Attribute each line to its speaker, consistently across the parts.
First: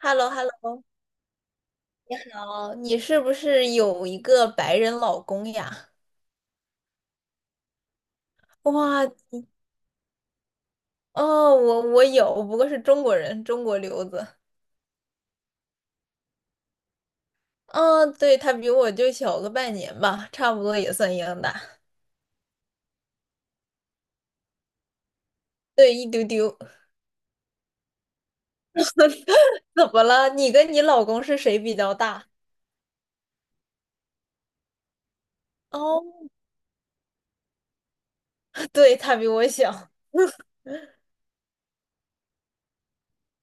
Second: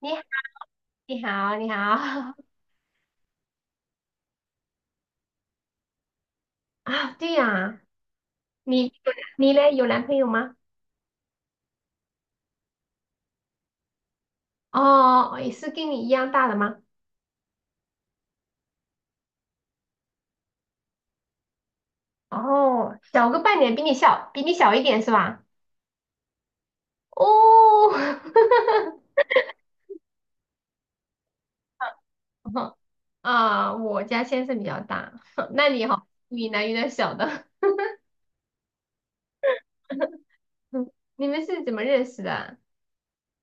Speaker 1: 你
Speaker 2: h e l l o h e l l o
Speaker 1: 你好，你好
Speaker 2: 好，你是不是有一个白人老公呀？
Speaker 1: 啊，对呀，你
Speaker 2: 哇，
Speaker 1: 你嘞有男朋友吗？
Speaker 2: 哦，我有，不过是中国人，中国留子。
Speaker 1: 哦，也是跟你一样大的吗？
Speaker 2: 嗯、对，他比我就小个半年吧，差不多也算一样大。
Speaker 1: 哦，小个半年，比你小一点是吧？
Speaker 2: 对，一丢丢。
Speaker 1: 哦，
Speaker 2: 怎么了？你跟你老公是谁比较大？
Speaker 1: 啊，我家先生比较大，那你好，
Speaker 2: 哦，
Speaker 1: 你男有点小的，
Speaker 2: 对，他比我小。
Speaker 1: 嗯，你们是怎么认识的啊？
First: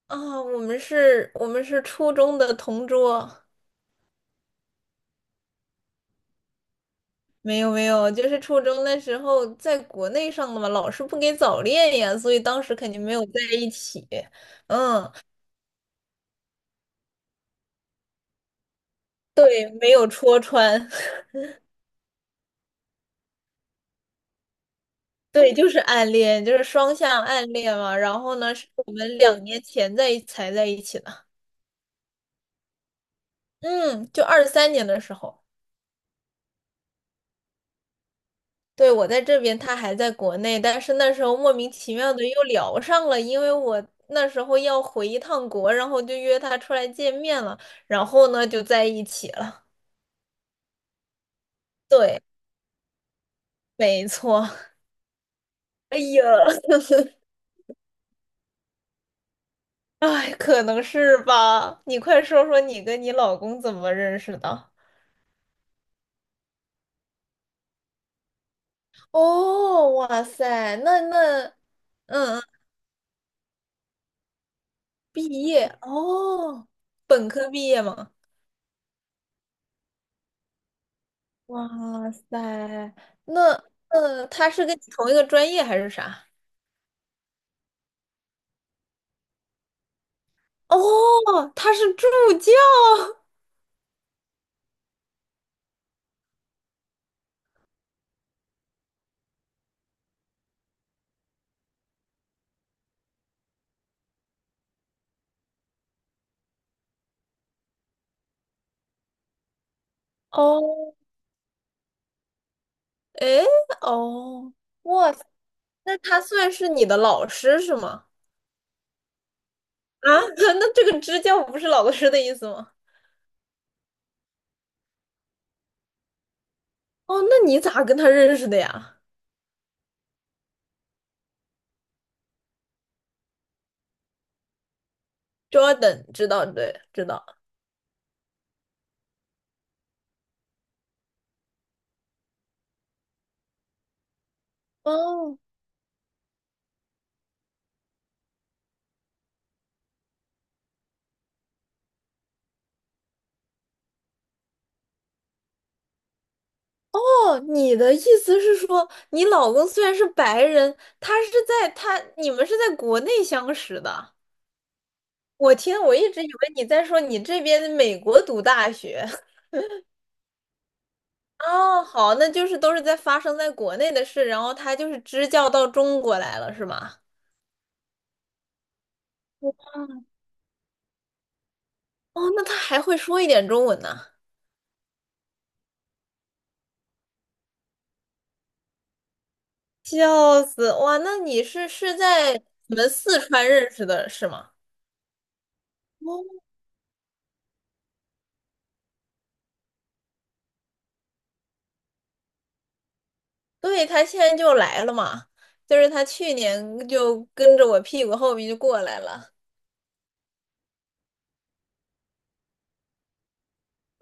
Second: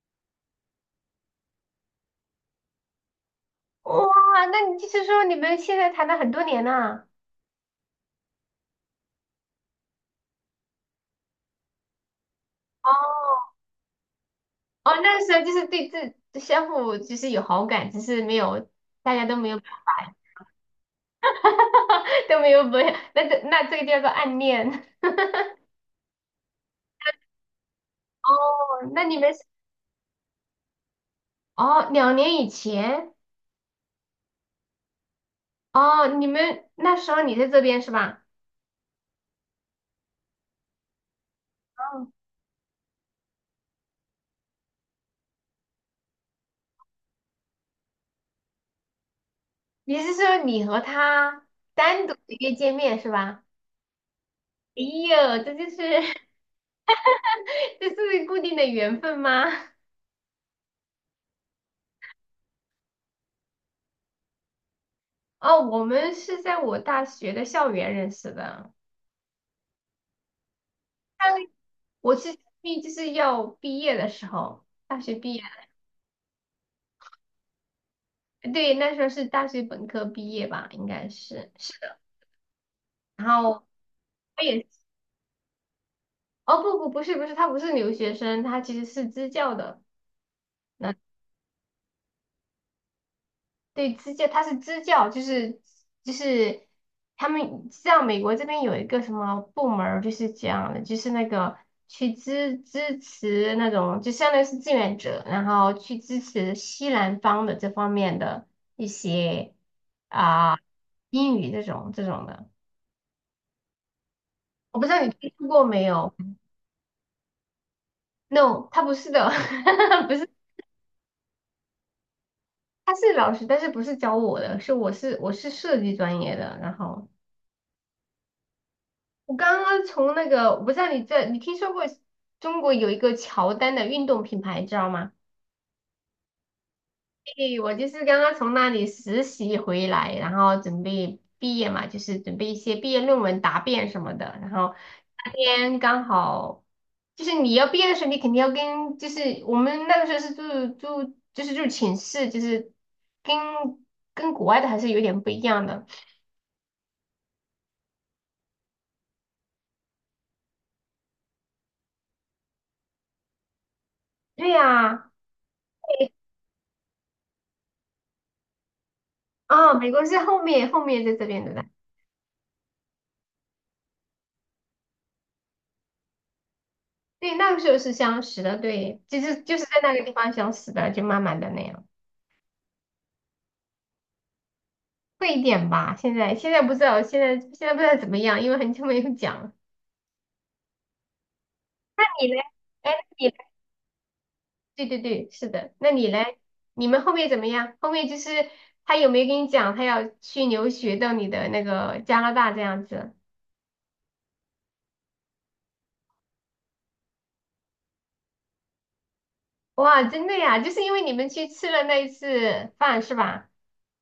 Speaker 2: 我们是初中的同桌。
Speaker 1: 哇，那你就是说你们现在谈了很多年呐？
Speaker 2: 没有没有，就是初中那时候在国内上的嘛，老师不给早恋呀，所以当时肯定没有在
Speaker 1: 哦。
Speaker 2: 一起。
Speaker 1: 哦，
Speaker 2: 嗯，
Speaker 1: 那个时候就是对自相互就是有好感，只是没有大家都没有
Speaker 2: 对，
Speaker 1: 表
Speaker 2: 没有
Speaker 1: 白，
Speaker 2: 戳穿，
Speaker 1: 都没有表，那这个叫做暗恋。
Speaker 2: 对，就是暗恋，就是双向暗恋嘛。然后呢，是
Speaker 1: 哦，
Speaker 2: 我
Speaker 1: 那你
Speaker 2: 们
Speaker 1: 们
Speaker 2: 两
Speaker 1: 是
Speaker 2: 年前才在一起的，
Speaker 1: 哦，2年以前。
Speaker 2: 嗯，就23年的时候，
Speaker 1: 哦，你们那时候你在这边是吧？
Speaker 2: 对，我在这边，他还在国内，但是那时候莫名其
Speaker 1: 哦，
Speaker 2: 妙的又聊上了，因为我那时候要回一趟国，然后就约他出来见面了，然后呢就在一起了。
Speaker 1: 你是说你和他单独
Speaker 2: 对。
Speaker 1: 的约见面是吧？
Speaker 2: 没错。
Speaker 1: 哎呦，这就是
Speaker 2: 哎呀，
Speaker 1: 这是固定的缘分吗？
Speaker 2: 哎，可能是吧。你快说说你跟你老公怎么认识的？
Speaker 1: 哦，我们是在我大学的校园认识的。
Speaker 2: 哦，哇塞，
Speaker 1: 我是
Speaker 2: 嗯嗯，
Speaker 1: 毕就是要毕业的时候，大学
Speaker 2: 毕
Speaker 1: 毕业。
Speaker 2: 业哦，本科毕业吗？
Speaker 1: 对，那时候是大学本科毕业吧，应该是的。
Speaker 2: 哇塞，
Speaker 1: 然后
Speaker 2: 那嗯，
Speaker 1: 我
Speaker 2: 他是
Speaker 1: 也，
Speaker 2: 跟你同一个专业还是啥？
Speaker 1: 哦，不不，不是不是，他不是留学生，他其实是支教的。那，
Speaker 2: 哦，他是助教。
Speaker 1: 对，支教，他是支教，就是他们像美国这边有一个什么部门儿，就是这样的，就是那个去支持那种，就相当于是志愿者，然后去支持西南方的这方面的一些。啊、
Speaker 2: 哦，
Speaker 1: 英语这种的，
Speaker 2: 诶，哦，
Speaker 1: 我不知道你
Speaker 2: 哇塞，
Speaker 1: 听说过没
Speaker 2: 那
Speaker 1: 有
Speaker 2: 他算是你的老师是吗？
Speaker 1: ？No，他不是的，
Speaker 2: 啊，
Speaker 1: 不是，
Speaker 2: 那这个支教不是老师的意思吗？
Speaker 1: 他是老师，但是不是教我的，我是设计专业的。然后
Speaker 2: 哦，那你咋跟他认识的呀
Speaker 1: 我刚刚从那个，我不知道你听说过中国有一个乔丹的运动品牌，知道吗？
Speaker 2: ？Jordan 知道，对，知道。
Speaker 1: 对，我就是刚刚从那里实习回来，然后准备毕业嘛，就是准备一些毕业论文答辩什么的。然后那
Speaker 2: 哦
Speaker 1: 天刚好，就是你要毕业的时候，你肯定要跟，就是我们那个时候是住，就是住寝室，就是跟跟国外的还是有点不一样的。
Speaker 2: 哦，你的意思是说，你老公虽然是白人，他是在他你们是在国内相识的。
Speaker 1: 对呀，
Speaker 2: 我一直以为你在说你这边美国读大学。
Speaker 1: 啊，美国是后面在这边的啦。
Speaker 2: 哦，好，那就是都是在发生在国内的事，然后他就是支教到中国来了，是吗？
Speaker 1: 对，那个时候是相识的，对，就是在那个地方相识的，就慢慢的那样。
Speaker 2: 哦，那他还会说一点中文呢，
Speaker 1: 会一点吧。现在不知道，现在不知道怎么样，因为很久没有讲了。
Speaker 2: 笑死！哇，那你是
Speaker 1: 那你
Speaker 2: 在
Speaker 1: 嘞？
Speaker 2: 你们
Speaker 1: 哎，那
Speaker 2: 四
Speaker 1: 你嘞，
Speaker 2: 川认识的是吗？
Speaker 1: 对对对，是的。那你
Speaker 2: 哦，
Speaker 1: 嘞？你们后面怎么样？后面就是他有没有跟你讲他要去留学到你的那个加拿大这样子？
Speaker 2: 对，他现在就来了嘛，就是他去年就跟着我屁股后面就过来了。
Speaker 1: 哇，真的呀，就是因为你们去吃了那一次饭是吧？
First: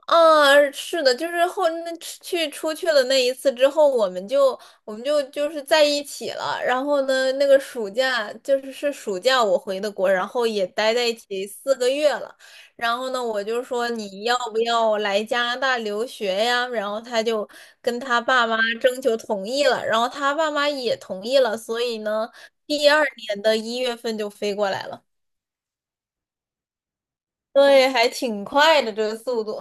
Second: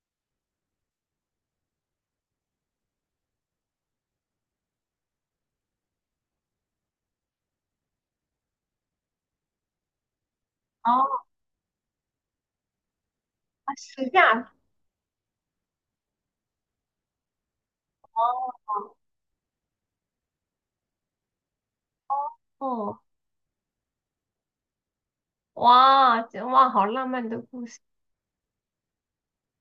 Speaker 2: 啊，是的，就是后那去出去了那一次之后，我们就是在一起了。然后呢，那个暑假就是暑假我回的国，然后也待在一
Speaker 1: 哦，
Speaker 2: 起四个月了。然后呢，我就说
Speaker 1: 暑
Speaker 2: 你要
Speaker 1: 假。
Speaker 2: 不要来加拿大留学呀？然后他就跟他爸妈征求同意了，然后他爸妈也同意了，所以呢，第
Speaker 1: 哦，
Speaker 2: 二年的1月份就飞过来了。
Speaker 1: 哇，这哇，好浪漫的故事。
Speaker 2: 对，还挺快的这个速度。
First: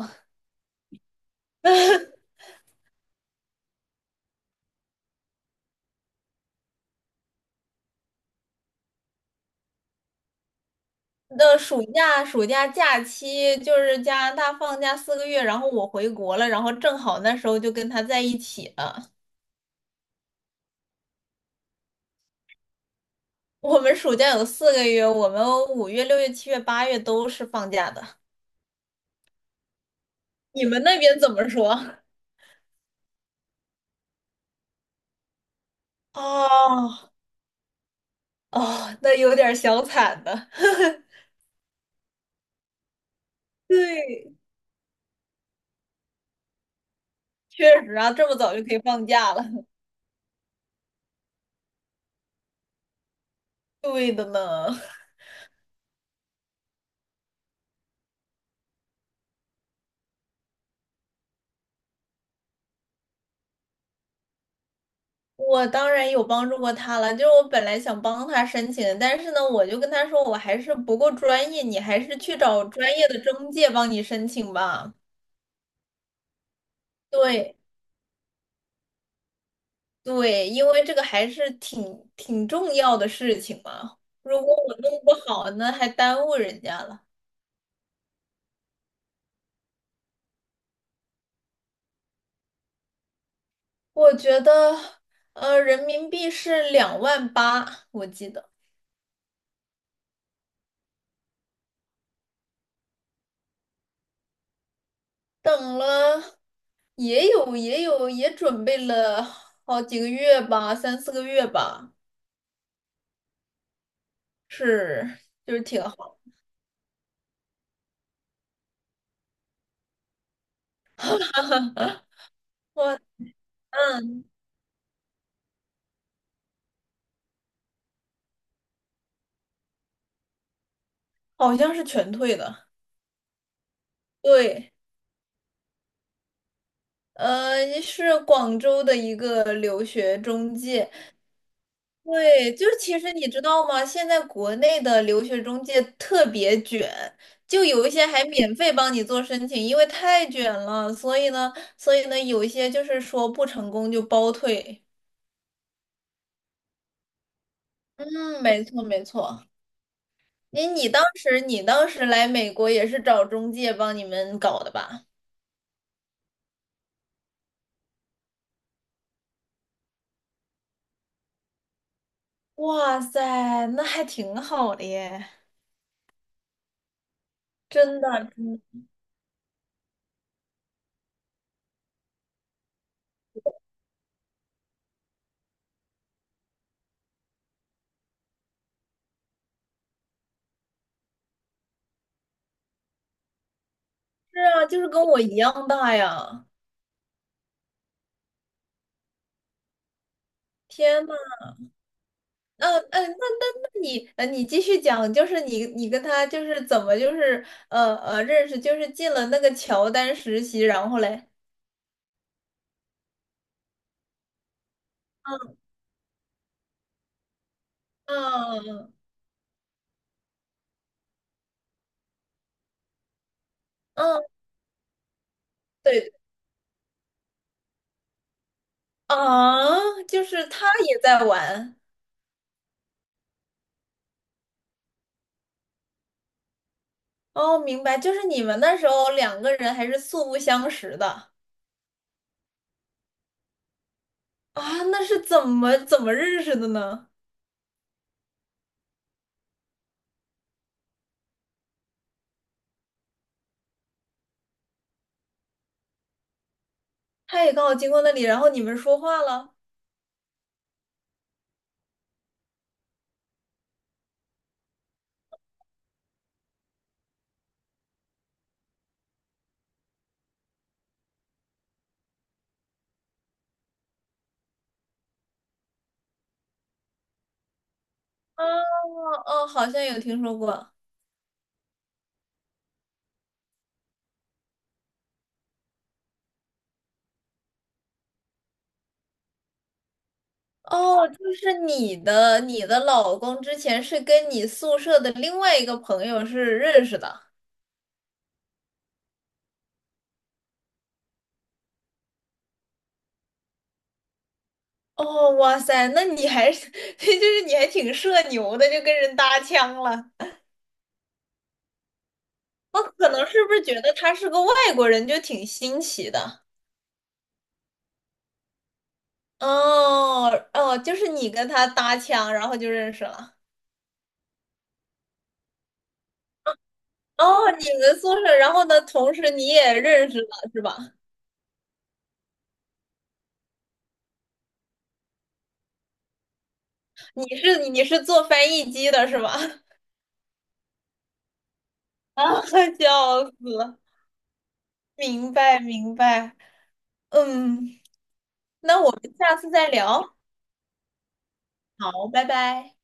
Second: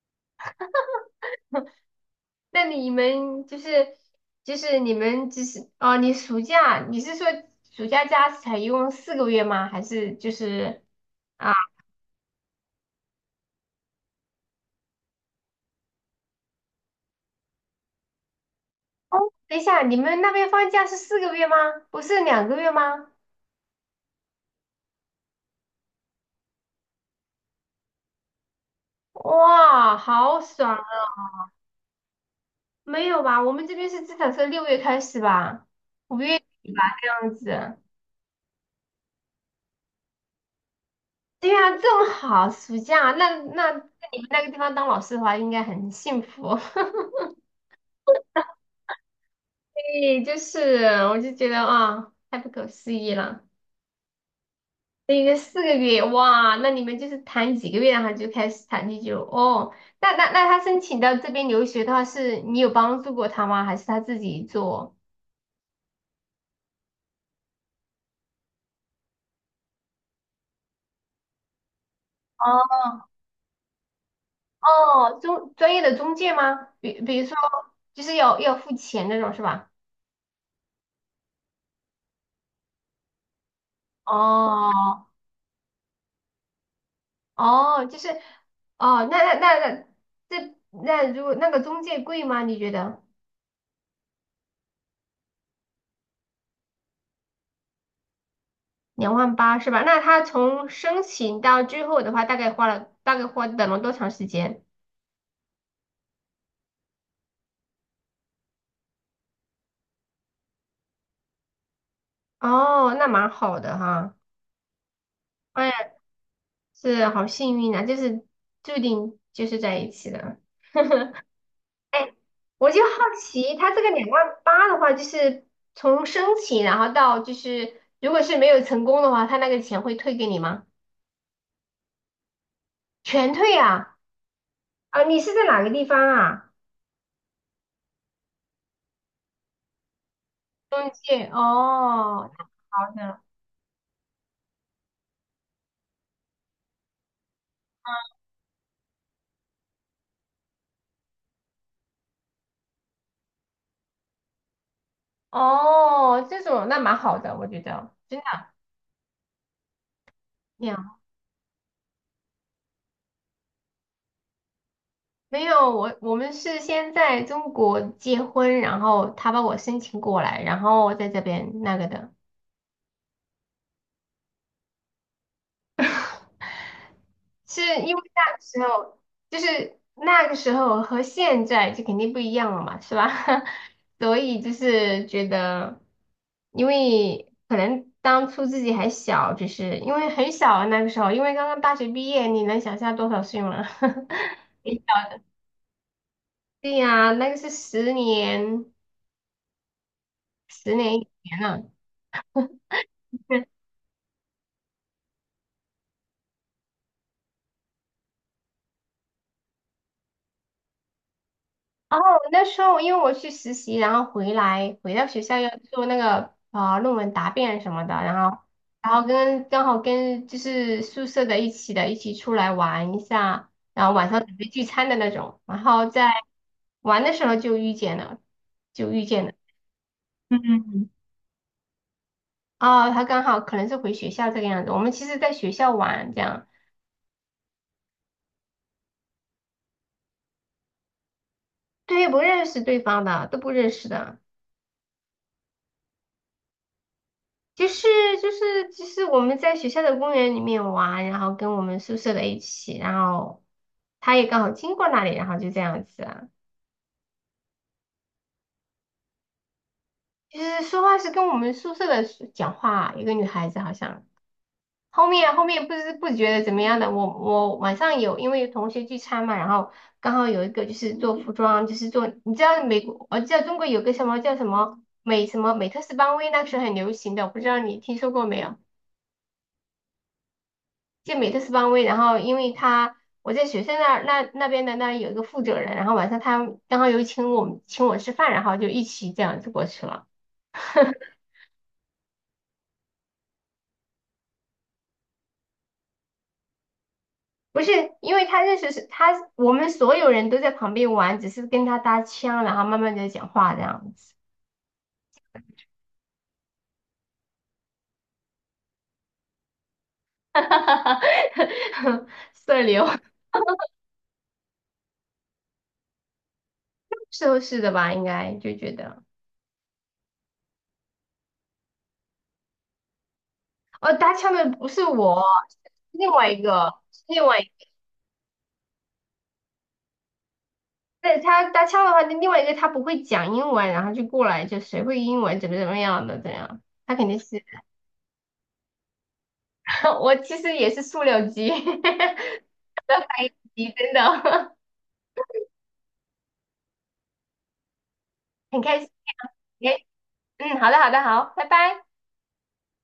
Speaker 1: 那你们就是就是你们就是哦，你是说暑假假才一共四个月吗？还是就是啊？
Speaker 2: 那暑假假期就是加拿大放假四个月，然后我回国了，然后正好那时候就跟他在一起了。
Speaker 1: 等一下，你们那边放假是四个月吗？不是2个月吗？
Speaker 2: 我们暑假有4个月，我们5月、6月、7月、8月都是放假的。
Speaker 1: 哇，好
Speaker 2: 你
Speaker 1: 爽
Speaker 2: 们
Speaker 1: 啊！
Speaker 2: 那边怎么说？
Speaker 1: 没有吧？我们这边是至少是6月开始吧，5月
Speaker 2: 哦
Speaker 1: 这样子。
Speaker 2: 哦，那有点小惨的。
Speaker 1: 对呀、这么好，暑假，那在你们
Speaker 2: 对，
Speaker 1: 那个地方当老师的话，应该很幸福。
Speaker 2: 确实啊，这么早就可以放假了。
Speaker 1: 对，就是我就觉得啊，太不可思议了。
Speaker 2: 对的呢。
Speaker 1: 等于四个月，哇，那你们就是谈几个月，然后就开始谈地就哦。那他申请到这边留学的话，是你有帮助过他吗？还是他自己做？
Speaker 2: 我当然有帮助过他了，就是我本来想帮他申请的，但是呢，我就跟他说我还是不够专业，你还是去找
Speaker 1: 哦
Speaker 2: 专业的中介帮你申请吧。
Speaker 1: 哦，中专业的中介吗？比如说，
Speaker 2: 对
Speaker 1: 就是要付钱那种是吧？
Speaker 2: 对，因为这个还是挺重要的事情嘛，如果我弄
Speaker 1: 哦
Speaker 2: 不好，那还耽误人家了。
Speaker 1: 哦，就是哦，那那那那这那如果那个中介贵吗？你觉得
Speaker 2: 我觉得，人民币是2万8，我记得。
Speaker 1: 两万八是吧？那他从申请到最后的话，大概花了大概花等了多长时间？
Speaker 2: 等了也准备了好几个月吧，3、4个月吧。
Speaker 1: 哦，那蛮好的哈。
Speaker 2: 是，就是
Speaker 1: 哎呀，
Speaker 2: 挺好。
Speaker 1: 是好幸运啊，就是注定就是在一起的。哎，我就好
Speaker 2: 我
Speaker 1: 奇，他这个两
Speaker 2: 嗯，
Speaker 1: 万八的话，就是从申请，然后到就是如果是没有成功的话，他那个钱会退给你吗？
Speaker 2: 好像是全退的。
Speaker 1: 全退啊？
Speaker 2: 对，
Speaker 1: 啊，你是在哪个地方啊？
Speaker 2: 是广州的一个留学中介。
Speaker 1: 中介哦，
Speaker 2: 对，就是
Speaker 1: 好
Speaker 2: 其实
Speaker 1: 的，
Speaker 2: 你知道吗？现在国内的留学中介特别卷，就有一些还免费帮你做申请，因为太卷了，所以呢，所以呢，有一些就是说不成功就包退。
Speaker 1: 哦，这种那蛮好的，我觉得真的。
Speaker 2: 嗯，没错没错。你当时来美国也是找中介帮你们搞的吧？
Speaker 1: 没有，我们是先在中国结婚，然后他把我申请过来，然后我在这边那个的，
Speaker 2: 哇塞，那还挺好的耶，
Speaker 1: 是因
Speaker 2: 真
Speaker 1: 为
Speaker 2: 的，
Speaker 1: 那个时
Speaker 2: 嗯
Speaker 1: 候就是那个时候和现在就肯定不一样了嘛，是吧？所以就是觉得，因为可能当初自己还小，只是因为很小啊那个时候，因为刚刚大学毕业，你能想象多少岁吗？
Speaker 2: 是啊，就是跟我一样大呀！
Speaker 1: 对呀，十年
Speaker 2: 天
Speaker 1: 以
Speaker 2: 呐，
Speaker 1: 前了。
Speaker 2: 嗯、嗯、那那你，你继续讲，就是你跟他就是怎么就是认识，就是进了那个乔丹实习，然后嘞，
Speaker 1: 哦，那时候因为我去实习，然后回到学校要
Speaker 2: 嗯
Speaker 1: 做那个论文答辩什么的，然后然
Speaker 2: 嗯
Speaker 1: 后刚好跟就是宿舍的一起出来玩一下，然后晚
Speaker 2: 嗯，
Speaker 1: 上准备聚餐的那种，然后在
Speaker 2: 对
Speaker 1: 玩的时候就遇见了，就遇见了。
Speaker 2: 啊，就是他
Speaker 1: 嗯，
Speaker 2: 也在玩
Speaker 1: 哦，他刚好可能是回学校这个样子。我们其实在学校玩这样，
Speaker 2: 哦，明白，就是你们那时候两个人还是素不相识的。
Speaker 1: 对，不认识对方的，都不认识的。
Speaker 2: 啊，那是怎么认识的呢？
Speaker 1: 就是就是我们在学校的公园里面玩，然后跟我们宿舍的一起，然后他也刚好经过那里，然后就这样子啊。
Speaker 2: 他也刚好经过那里，然后你们说话了。
Speaker 1: 就是说话是跟我们宿舍的是讲话，一个女孩子好像。后面不知不觉的怎么样的，我晚上有因为有同学聚餐嘛，然后刚好有一个就是做服装，就是做你知道美国，我知道中国有个什么叫什么美什么美特斯邦威，那时候很流行的，我不知道你听说过没
Speaker 2: 啊，
Speaker 1: 有？
Speaker 2: 哦，好像有听说过。
Speaker 1: 就美特斯邦威，然后因为他我在学校那儿那那边的那儿有一个负责人，然后晚上他刚好有请我吃饭，然后就一起这样子过去了。
Speaker 2: 哦，就是你的老公之前是跟你宿舍的另外一个朋友是认识的。
Speaker 1: 不是，因为他认识是他，我们所有人都在旁边玩，只是跟他搭腔，然后慢慢的讲话这样子，
Speaker 2: 哦，哇塞，那你还是，就是你还挺社牛的，就跟人搭腔了。
Speaker 1: 社
Speaker 2: 我
Speaker 1: 牛，
Speaker 2: 可能是不是觉得他是个外国人，就挺新奇的。
Speaker 1: 是的吧？应该就觉得，
Speaker 2: 哦哦，就是你跟他搭腔，然后就认识了。
Speaker 1: 哦，搭腔的不是我，是另外一个，是另外一个。
Speaker 2: 哦，你们宿舍，然后呢，同时你也认识了，是吧？
Speaker 1: 对他搭腔的话，那另外一个他不会讲英文，然后就过来就谁会英文怎么样的这样，他肯定
Speaker 2: 你
Speaker 1: 是
Speaker 2: 是你是做翻译机的是吗？
Speaker 1: 我其实也是塑料机，
Speaker 2: 啊，
Speaker 1: 的
Speaker 2: 笑
Speaker 1: 翻译
Speaker 2: 死！
Speaker 1: 机
Speaker 2: 了！
Speaker 1: 真的
Speaker 2: 明白明白，嗯，
Speaker 1: 很开
Speaker 2: 那
Speaker 1: 心。
Speaker 2: 我们下次再
Speaker 1: 哎，
Speaker 2: 聊。
Speaker 1: 嗯，好的好的好，拜拜。
Speaker 2: 好，拜拜。